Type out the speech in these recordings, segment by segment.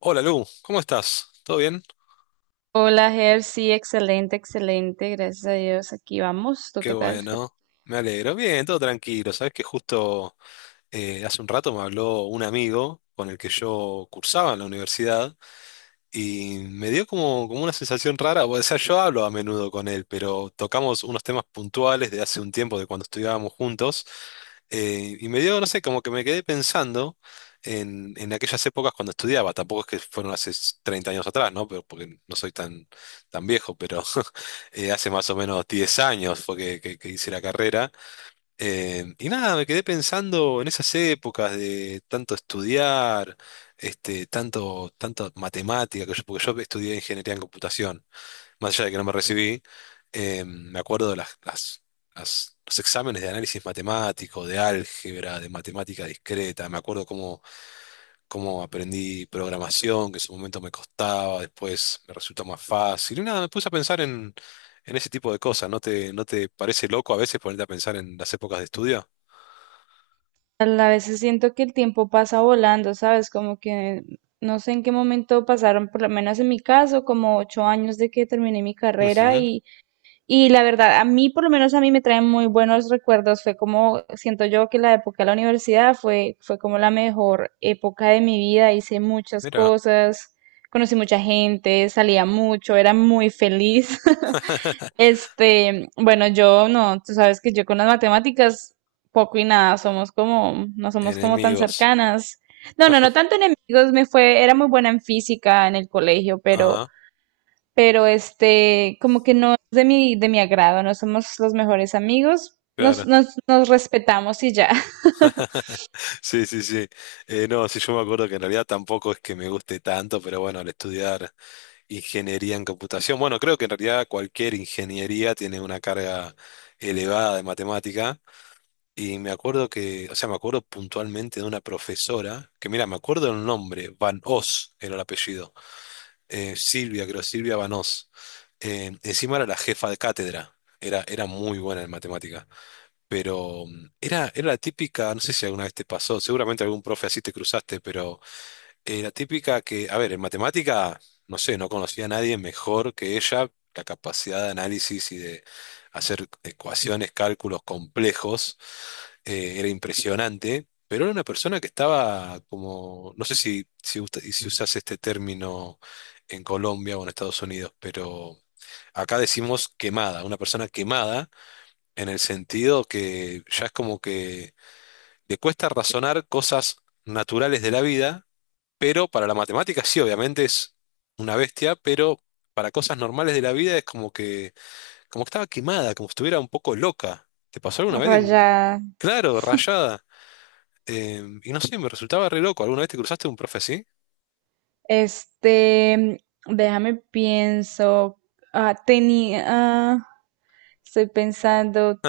Hola Lu, ¿cómo estás? ¿Todo bien? Hola, Ger, sí, excelente, excelente, gracias a Dios, aquí vamos, ¿tú Qué qué tal? ¿Qué bueno, me alegro. Bien, todo tranquilo. Sabes que justo hace un rato me habló un amigo con el que yo cursaba en la universidad. Y me dio como una sensación rara, o sea, yo hablo a menudo con él, pero tocamos unos temas puntuales de hace un tiempo, de cuando estudiábamos juntos. Eh, y me dio, no sé, como que me quedé pensando en aquellas épocas cuando estudiaba. Tampoco es que fueron hace 30 años atrás, ¿no? Pero, porque no soy tan viejo, pero hace más o menos 10 años fue que hice la carrera. Y nada, me quedé pensando en esas épocas de tanto estudiar, este, tanto matemática, que yo, porque yo estudié ingeniería en computación, más allá de que no me recibí. Em, me acuerdo de los exámenes de análisis matemático, de álgebra, de matemática discreta. Me acuerdo cómo aprendí programación, que en su momento me costaba, después me resulta más fácil. Y nada, me puse a pensar en ese tipo de cosas. ¿No te parece loco a veces ponerte a pensar en las épocas de estudio? tal? A veces siento que el tiempo pasa volando, ¿sabes? Como que no sé en qué momento pasaron, por lo menos en mi caso, como 8 años de que terminé mi carrera Ujú, y la verdad, a mí, por lo menos a mí me traen muy buenos recuerdos, fue como, siento yo que la época de la universidad fue, fue como la mejor época de mi vida, hice muchas mira, cosas, conocí mucha gente, salía mucho, era muy feliz. Este, bueno, yo no, tú sabes que yo con las matemáticas poco y nada, somos como, no somos como tan enemigos. cercanas. No, no, no tanto enemigos, me fue, era muy buena en física en el colegio, Ah, pero este, como que no es de mi agrado, no somos los mejores amigos, nos, claro. nos, nos respetamos y ya. Sí, sí, sí. No, sí, yo me acuerdo que en realidad tampoco es que me guste tanto, pero bueno, al estudiar ingeniería en computación. Bueno, creo que en realidad cualquier ingeniería tiene una carga elevada de matemática. Y me acuerdo que, o sea, me acuerdo puntualmente de una profesora, que, mira, me acuerdo el nombre, Van Os era el apellido. Silvia, creo, Silvia Van Os. Encima era la jefa de cátedra. Era muy buena en matemática. Pero era la típica, no sé si alguna vez te pasó, seguramente algún profe así te cruzaste. Pero la típica que, a ver, en matemática, no sé, no conocía a nadie mejor que ella. La capacidad de análisis y de hacer ecuaciones, cálculos complejos, era impresionante. Pero era una persona que estaba como, no sé si usas este término en Colombia o en Estados Unidos. Pero acá decimos quemada, una persona quemada en el sentido que ya es como que le cuesta razonar cosas naturales de la vida, pero para la matemática sí, obviamente es una bestia. Pero para cosas normales de la vida es como que estaba quemada, como si estuviera un poco loca. ¿Te pasó alguna vez? Raya, Claro, rayada. Y no sé, me resultaba re loco. ¿Alguna vez te cruzaste un profe así? este, déjame pienso, tenía, estoy pensando.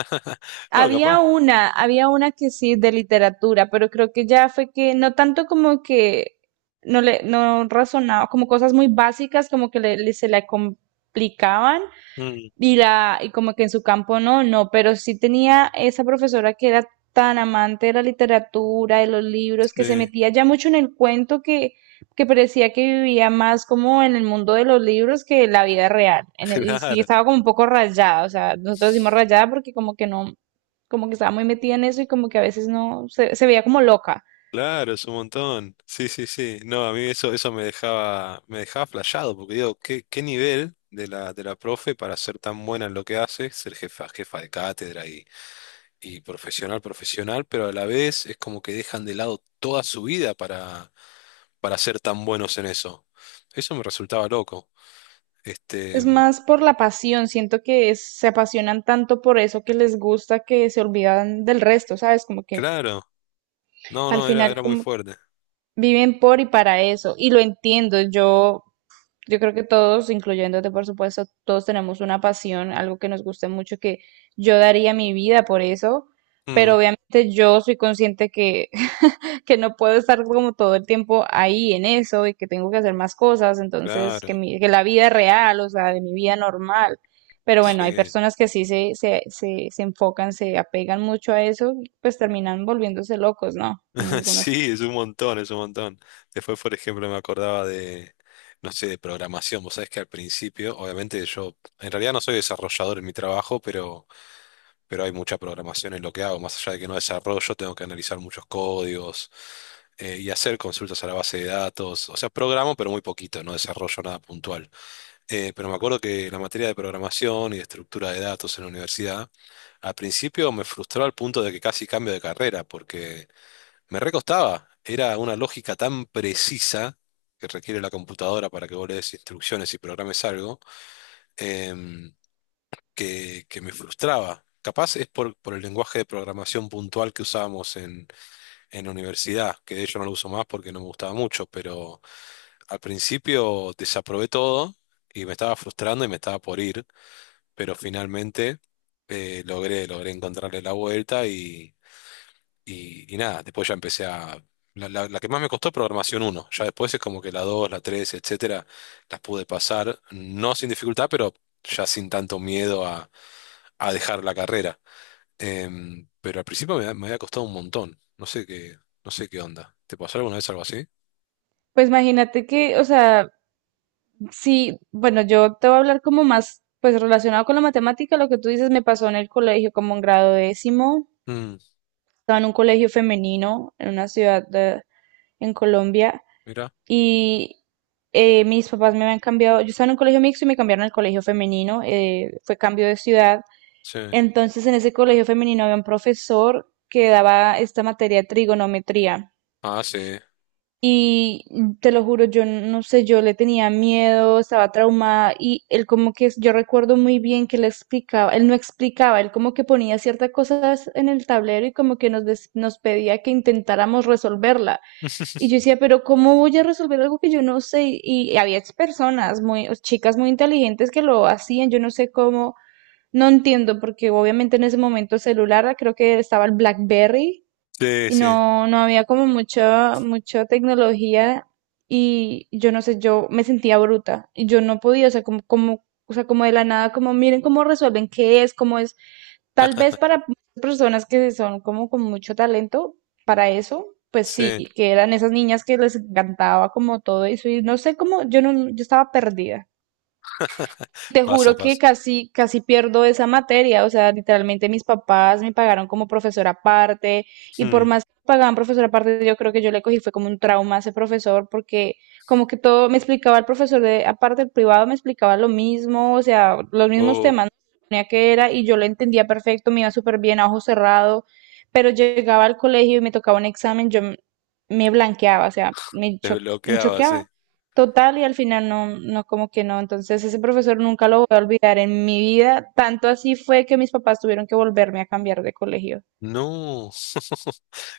No, capaz. Había una que sí de literatura, pero creo que ya fue que no tanto como que no le no razonaba, como cosas muy básicas como que se le complicaban, Mm, y la y como que en su campo no, no, pero sí tenía esa profesora que era tan amante de la literatura, de los libros, que se sí, metía ya mucho en el cuento que parecía que vivía más como en el mundo de los libros que la vida real. Y sí claro, estaba como un poco rayada, o sea, nosotros decimos rayada porque como que no, como que estaba muy metida en eso y como que a veces no, se veía como loca. claro, es un montón. Sí, sí, sí. No, a mí eso me dejaba flasheado, porque digo, ¿qué nivel de la profe para ser tan buena en lo que hace? Ser jefa de cátedra y profesional, profesional, pero a la vez es como que dejan de lado toda su vida para ser tan buenos en eso. Eso me resultaba loco. Es Este, mm, más por la pasión, siento que se apasionan tanto por eso que les gusta que se olvidan del resto, ¿sabes? Como que claro, no, al no, era, final era muy como fuerte. viven por y para eso, y lo entiendo. Yo creo que todos, incluyéndote por supuesto, todos tenemos una pasión, algo que nos guste mucho, que yo daría mi vida por eso, Mm, pero obviamente yo soy consciente que, que no puedo estar como todo el tiempo ahí en eso y que tengo que hacer más cosas, entonces que, claro, mi, que la vida real, o sea, de mi vida normal. Pero bueno, hay sí. personas que sí se enfocan, se apegan mucho a eso, pues terminan volviéndose locos, ¿no? En algunos. Sí, es un montón, es un montón. Después, por ejemplo, me acordaba de, no sé, de programación. Vos sabés que al principio, obviamente yo, en realidad no soy desarrollador en mi trabajo, pero... Pero hay mucha programación en lo que hago. Más allá de que no desarrollo, tengo que analizar muchos códigos, y hacer consultas a la base de datos. O sea, programo, pero muy poquito, no desarrollo nada puntual. Pero me acuerdo que la materia de programación y de estructura de datos en la universidad, al principio me frustró al punto de que casi cambio de carrera, porque me recostaba. Era una lógica tan precisa que requiere la computadora para que vos le des instrucciones y programes algo. em, que me frustraba. Capaz es por el lenguaje de programación puntual que usábamos en la universidad, que de hecho no lo uso más porque no me gustaba mucho. Pero al principio desaprobé todo y me estaba frustrando y me estaba por ir, pero finalmente logré encontrarle la vuelta. Y nada, después ya empecé a... La que más me costó, programación uno. Ya después es como que la dos, la tres, etcétera, las pude pasar, no sin dificultad, pero ya sin tanto miedo a dejar la carrera. Pero al principio me había costado un montón. No sé qué onda. ¿Te pasó alguna vez algo así? Pues imagínate que, o sea, sí, bueno, yo te voy a hablar como más, pues relacionado con la matemática, lo que tú dices me pasó en el colegio como en grado décimo, Mm, estaba en un colegio femenino en una ciudad en Colombia mira, y mis papás me habían cambiado, yo estaba en un colegio mixto y me cambiaron al colegio femenino, fue cambio de ciudad, sí. entonces en ese colegio femenino había un profesor que daba esta materia de trigonometría. Ah, sí. Y te lo juro, yo no sé, yo le tenía miedo, estaba traumada y él como que, yo recuerdo muy bien que le explicaba, él no explicaba, él como que ponía ciertas cosas en el tablero y como que nos, nos pedía que intentáramos resolverla. Y yo decía, pero ¿cómo voy a resolver algo que yo no sé? Y había personas muy, chicas muy inteligentes que lo hacían, yo no sé cómo, no entiendo, porque obviamente en ese momento el celular, creo que estaba el BlackBerry Sí, y sí, no, no había como mucha, mucha tecnología y yo no sé, yo me sentía bruta y yo no podía, o sea, como, como, o sea, como de la nada, como miren cómo resuelven, qué es, cómo es, tal vez para personas que son como con mucho talento para eso. Pues sí. sí, que eran esas niñas que les encantaba como todo eso y no sé cómo, yo no, yo estaba perdida. Te Pasa, juro que pasa. casi, casi pierdo esa materia, o sea, literalmente mis papás me pagaron como profesora aparte y por Mm. más que pagaban profesora aparte, yo creo que yo le cogí fue como un trauma a ese profesor porque como que todo me explicaba el profesor de aparte el privado me explicaba lo mismo, o sea, los mismos Oh, temas suponía que era y yo lo entendía perfecto, me iba súper bien a ojo cerrado, pero llegaba al colegio y me tocaba un examen, yo me blanqueaba, o sea, me desbloqueaba, sí. choqueaba total y al final no, no, como que no. Entonces ese profesor nunca lo voy a olvidar en mi vida. Tanto así fue que mis papás tuvieron que volverme a cambiar de colegio. No.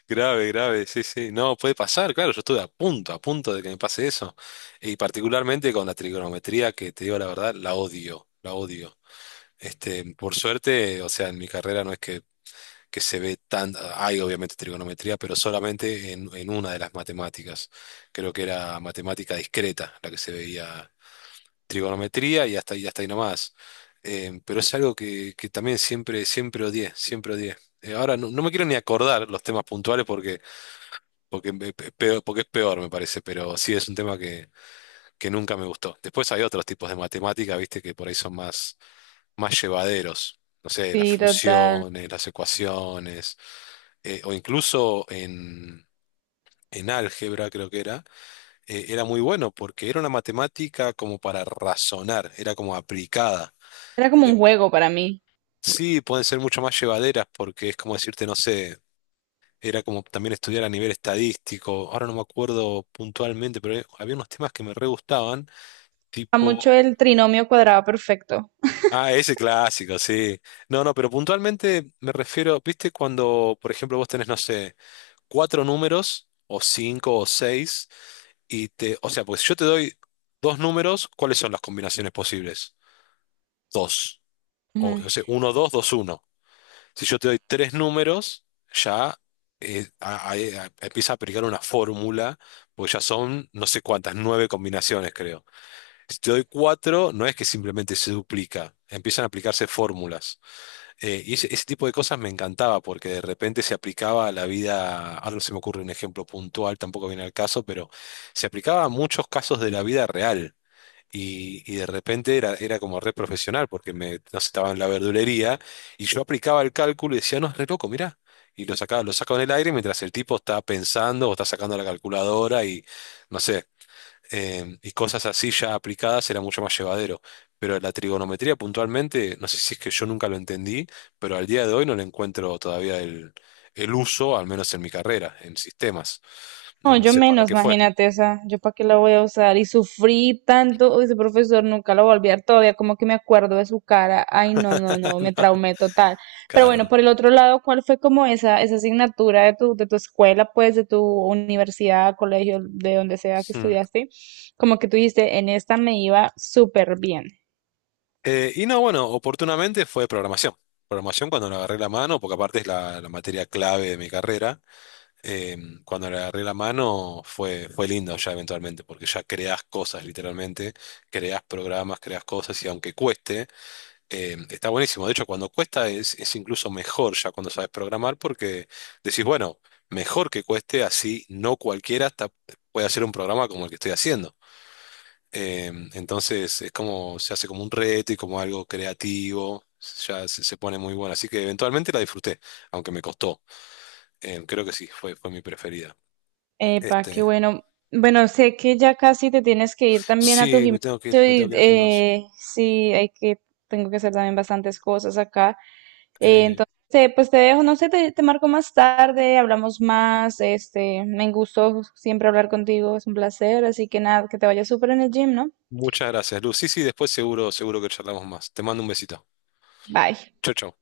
Grave, grave, sí, sí. No, puede pasar, claro, yo estuve a punto de que me pase eso. Y particularmente con la trigonometría, que te digo la verdad, la odio, la odio. Este, por suerte, o sea, en mi carrera no es que se ve tan, hay obviamente trigonometría, pero solamente en una de las matemáticas. Creo que era matemática discreta la que se veía trigonometría, y hasta ahí nomás. Pero es algo que también siempre, siempre odié, siempre odié. Ahora no me quiero ni acordar los temas puntuales, porque porque es peor, me parece. Pero sí es un tema que nunca me gustó. Después hay otros tipos de matemática, viste, que por ahí son más llevaderos. No sé, las Sí, total. funciones, las ecuaciones, o incluso en álgebra, creo que era muy bueno porque era una matemática como para razonar, era como aplicada. Era como un De- juego para mí. sí, pueden ser mucho más llevaderas porque es como decirte, no sé. Era como también estudiar a nivel estadístico. Ahora no me acuerdo puntualmente, pero había unos temas que me re gustaban, A tipo. mucho el trinomio cuadrado perfecto. Ah, ese clásico, sí. No, no, pero puntualmente me refiero, ¿viste cuando, por ejemplo, vos tenés, no sé, cuatro números, o cinco, o seis, y te. O sea, pues yo te doy dos números, ¿cuáles son las combinaciones posibles? Dos. O, no sé, uno, dos, dos, uno. Si yo te doy tres números, ya empieza a aplicar una fórmula, porque ya son no sé cuántas, nueve combinaciones, creo. Si te doy cuatro, no es que simplemente se duplica, empiezan a aplicarse fórmulas. Y ese tipo de cosas me encantaba, porque de repente se aplicaba a la vida, ahora no se me ocurre un ejemplo puntual, tampoco viene al caso, pero se aplicaba a muchos casos de la vida real. Y de repente era como re profesional, porque me, no sé, estaba en la verdulería y yo aplicaba el cálculo y decía, no, es re loco, mirá. Y lo sacaba en el aire mientras el tipo está pensando o está sacando la calculadora, y no sé, y cosas así ya aplicadas era mucho más llevadero. Pero la trigonometría puntualmente, no sé si es que yo nunca lo entendí, pero al día de hoy no le encuentro todavía el uso, al menos en mi carrera, en sistemas. No, No, no yo sé para menos, qué fue. imagínate, esa, yo para qué la voy a usar. Y sufrí tanto, uy, ese profesor nunca lo voy a olvidar todavía, como que me acuerdo de su cara. Ay, no, no, no, me No, traumé total. Pero claro, bueno, ¿no? por el otro lado, ¿cuál fue como esa asignatura de tu escuela, pues, de tu universidad, colegio, de donde sea que Mm. estudiaste? Como que tú dijiste, en esta me iba súper bien. Y no, bueno, oportunamente fue programación. Programación cuando le agarré la mano, porque aparte es la materia clave de mi carrera, eh, cuando le agarré la mano fue lindo ya eventualmente, porque ya creás cosas literalmente, creás programas, creás cosas y aunque cueste, está buenísimo. De hecho, cuando cuesta es incluso mejor ya cuando sabes programar, porque decís, bueno, mejor que cueste, así no cualquiera hasta puede hacer un programa como el que estoy haciendo. Entonces es como, se hace como un reto y como algo creativo, ya se pone muy bueno. Así que eventualmente la disfruté, aunque me costó. Creo que sí, fue mi preferida. Epa, qué Este, bueno. Bueno, sé que ya casi te tienes que ir también a tu sí, me gimnasio tengo que ir, me tengo y que ir al gimnasio. Sí, hay que, tengo que hacer también bastantes cosas acá. Eh, Entonces, pues te dejo, no sé, te marco más tarde, hablamos más, este, me gustó siempre hablar contigo, es un placer, así que nada, que te vaya súper en el gym, ¿no? Muchas gracias, Luz. Sí, sí, después seguro, seguro que charlamos más. Te mando un besito. Bye. Chau, chau.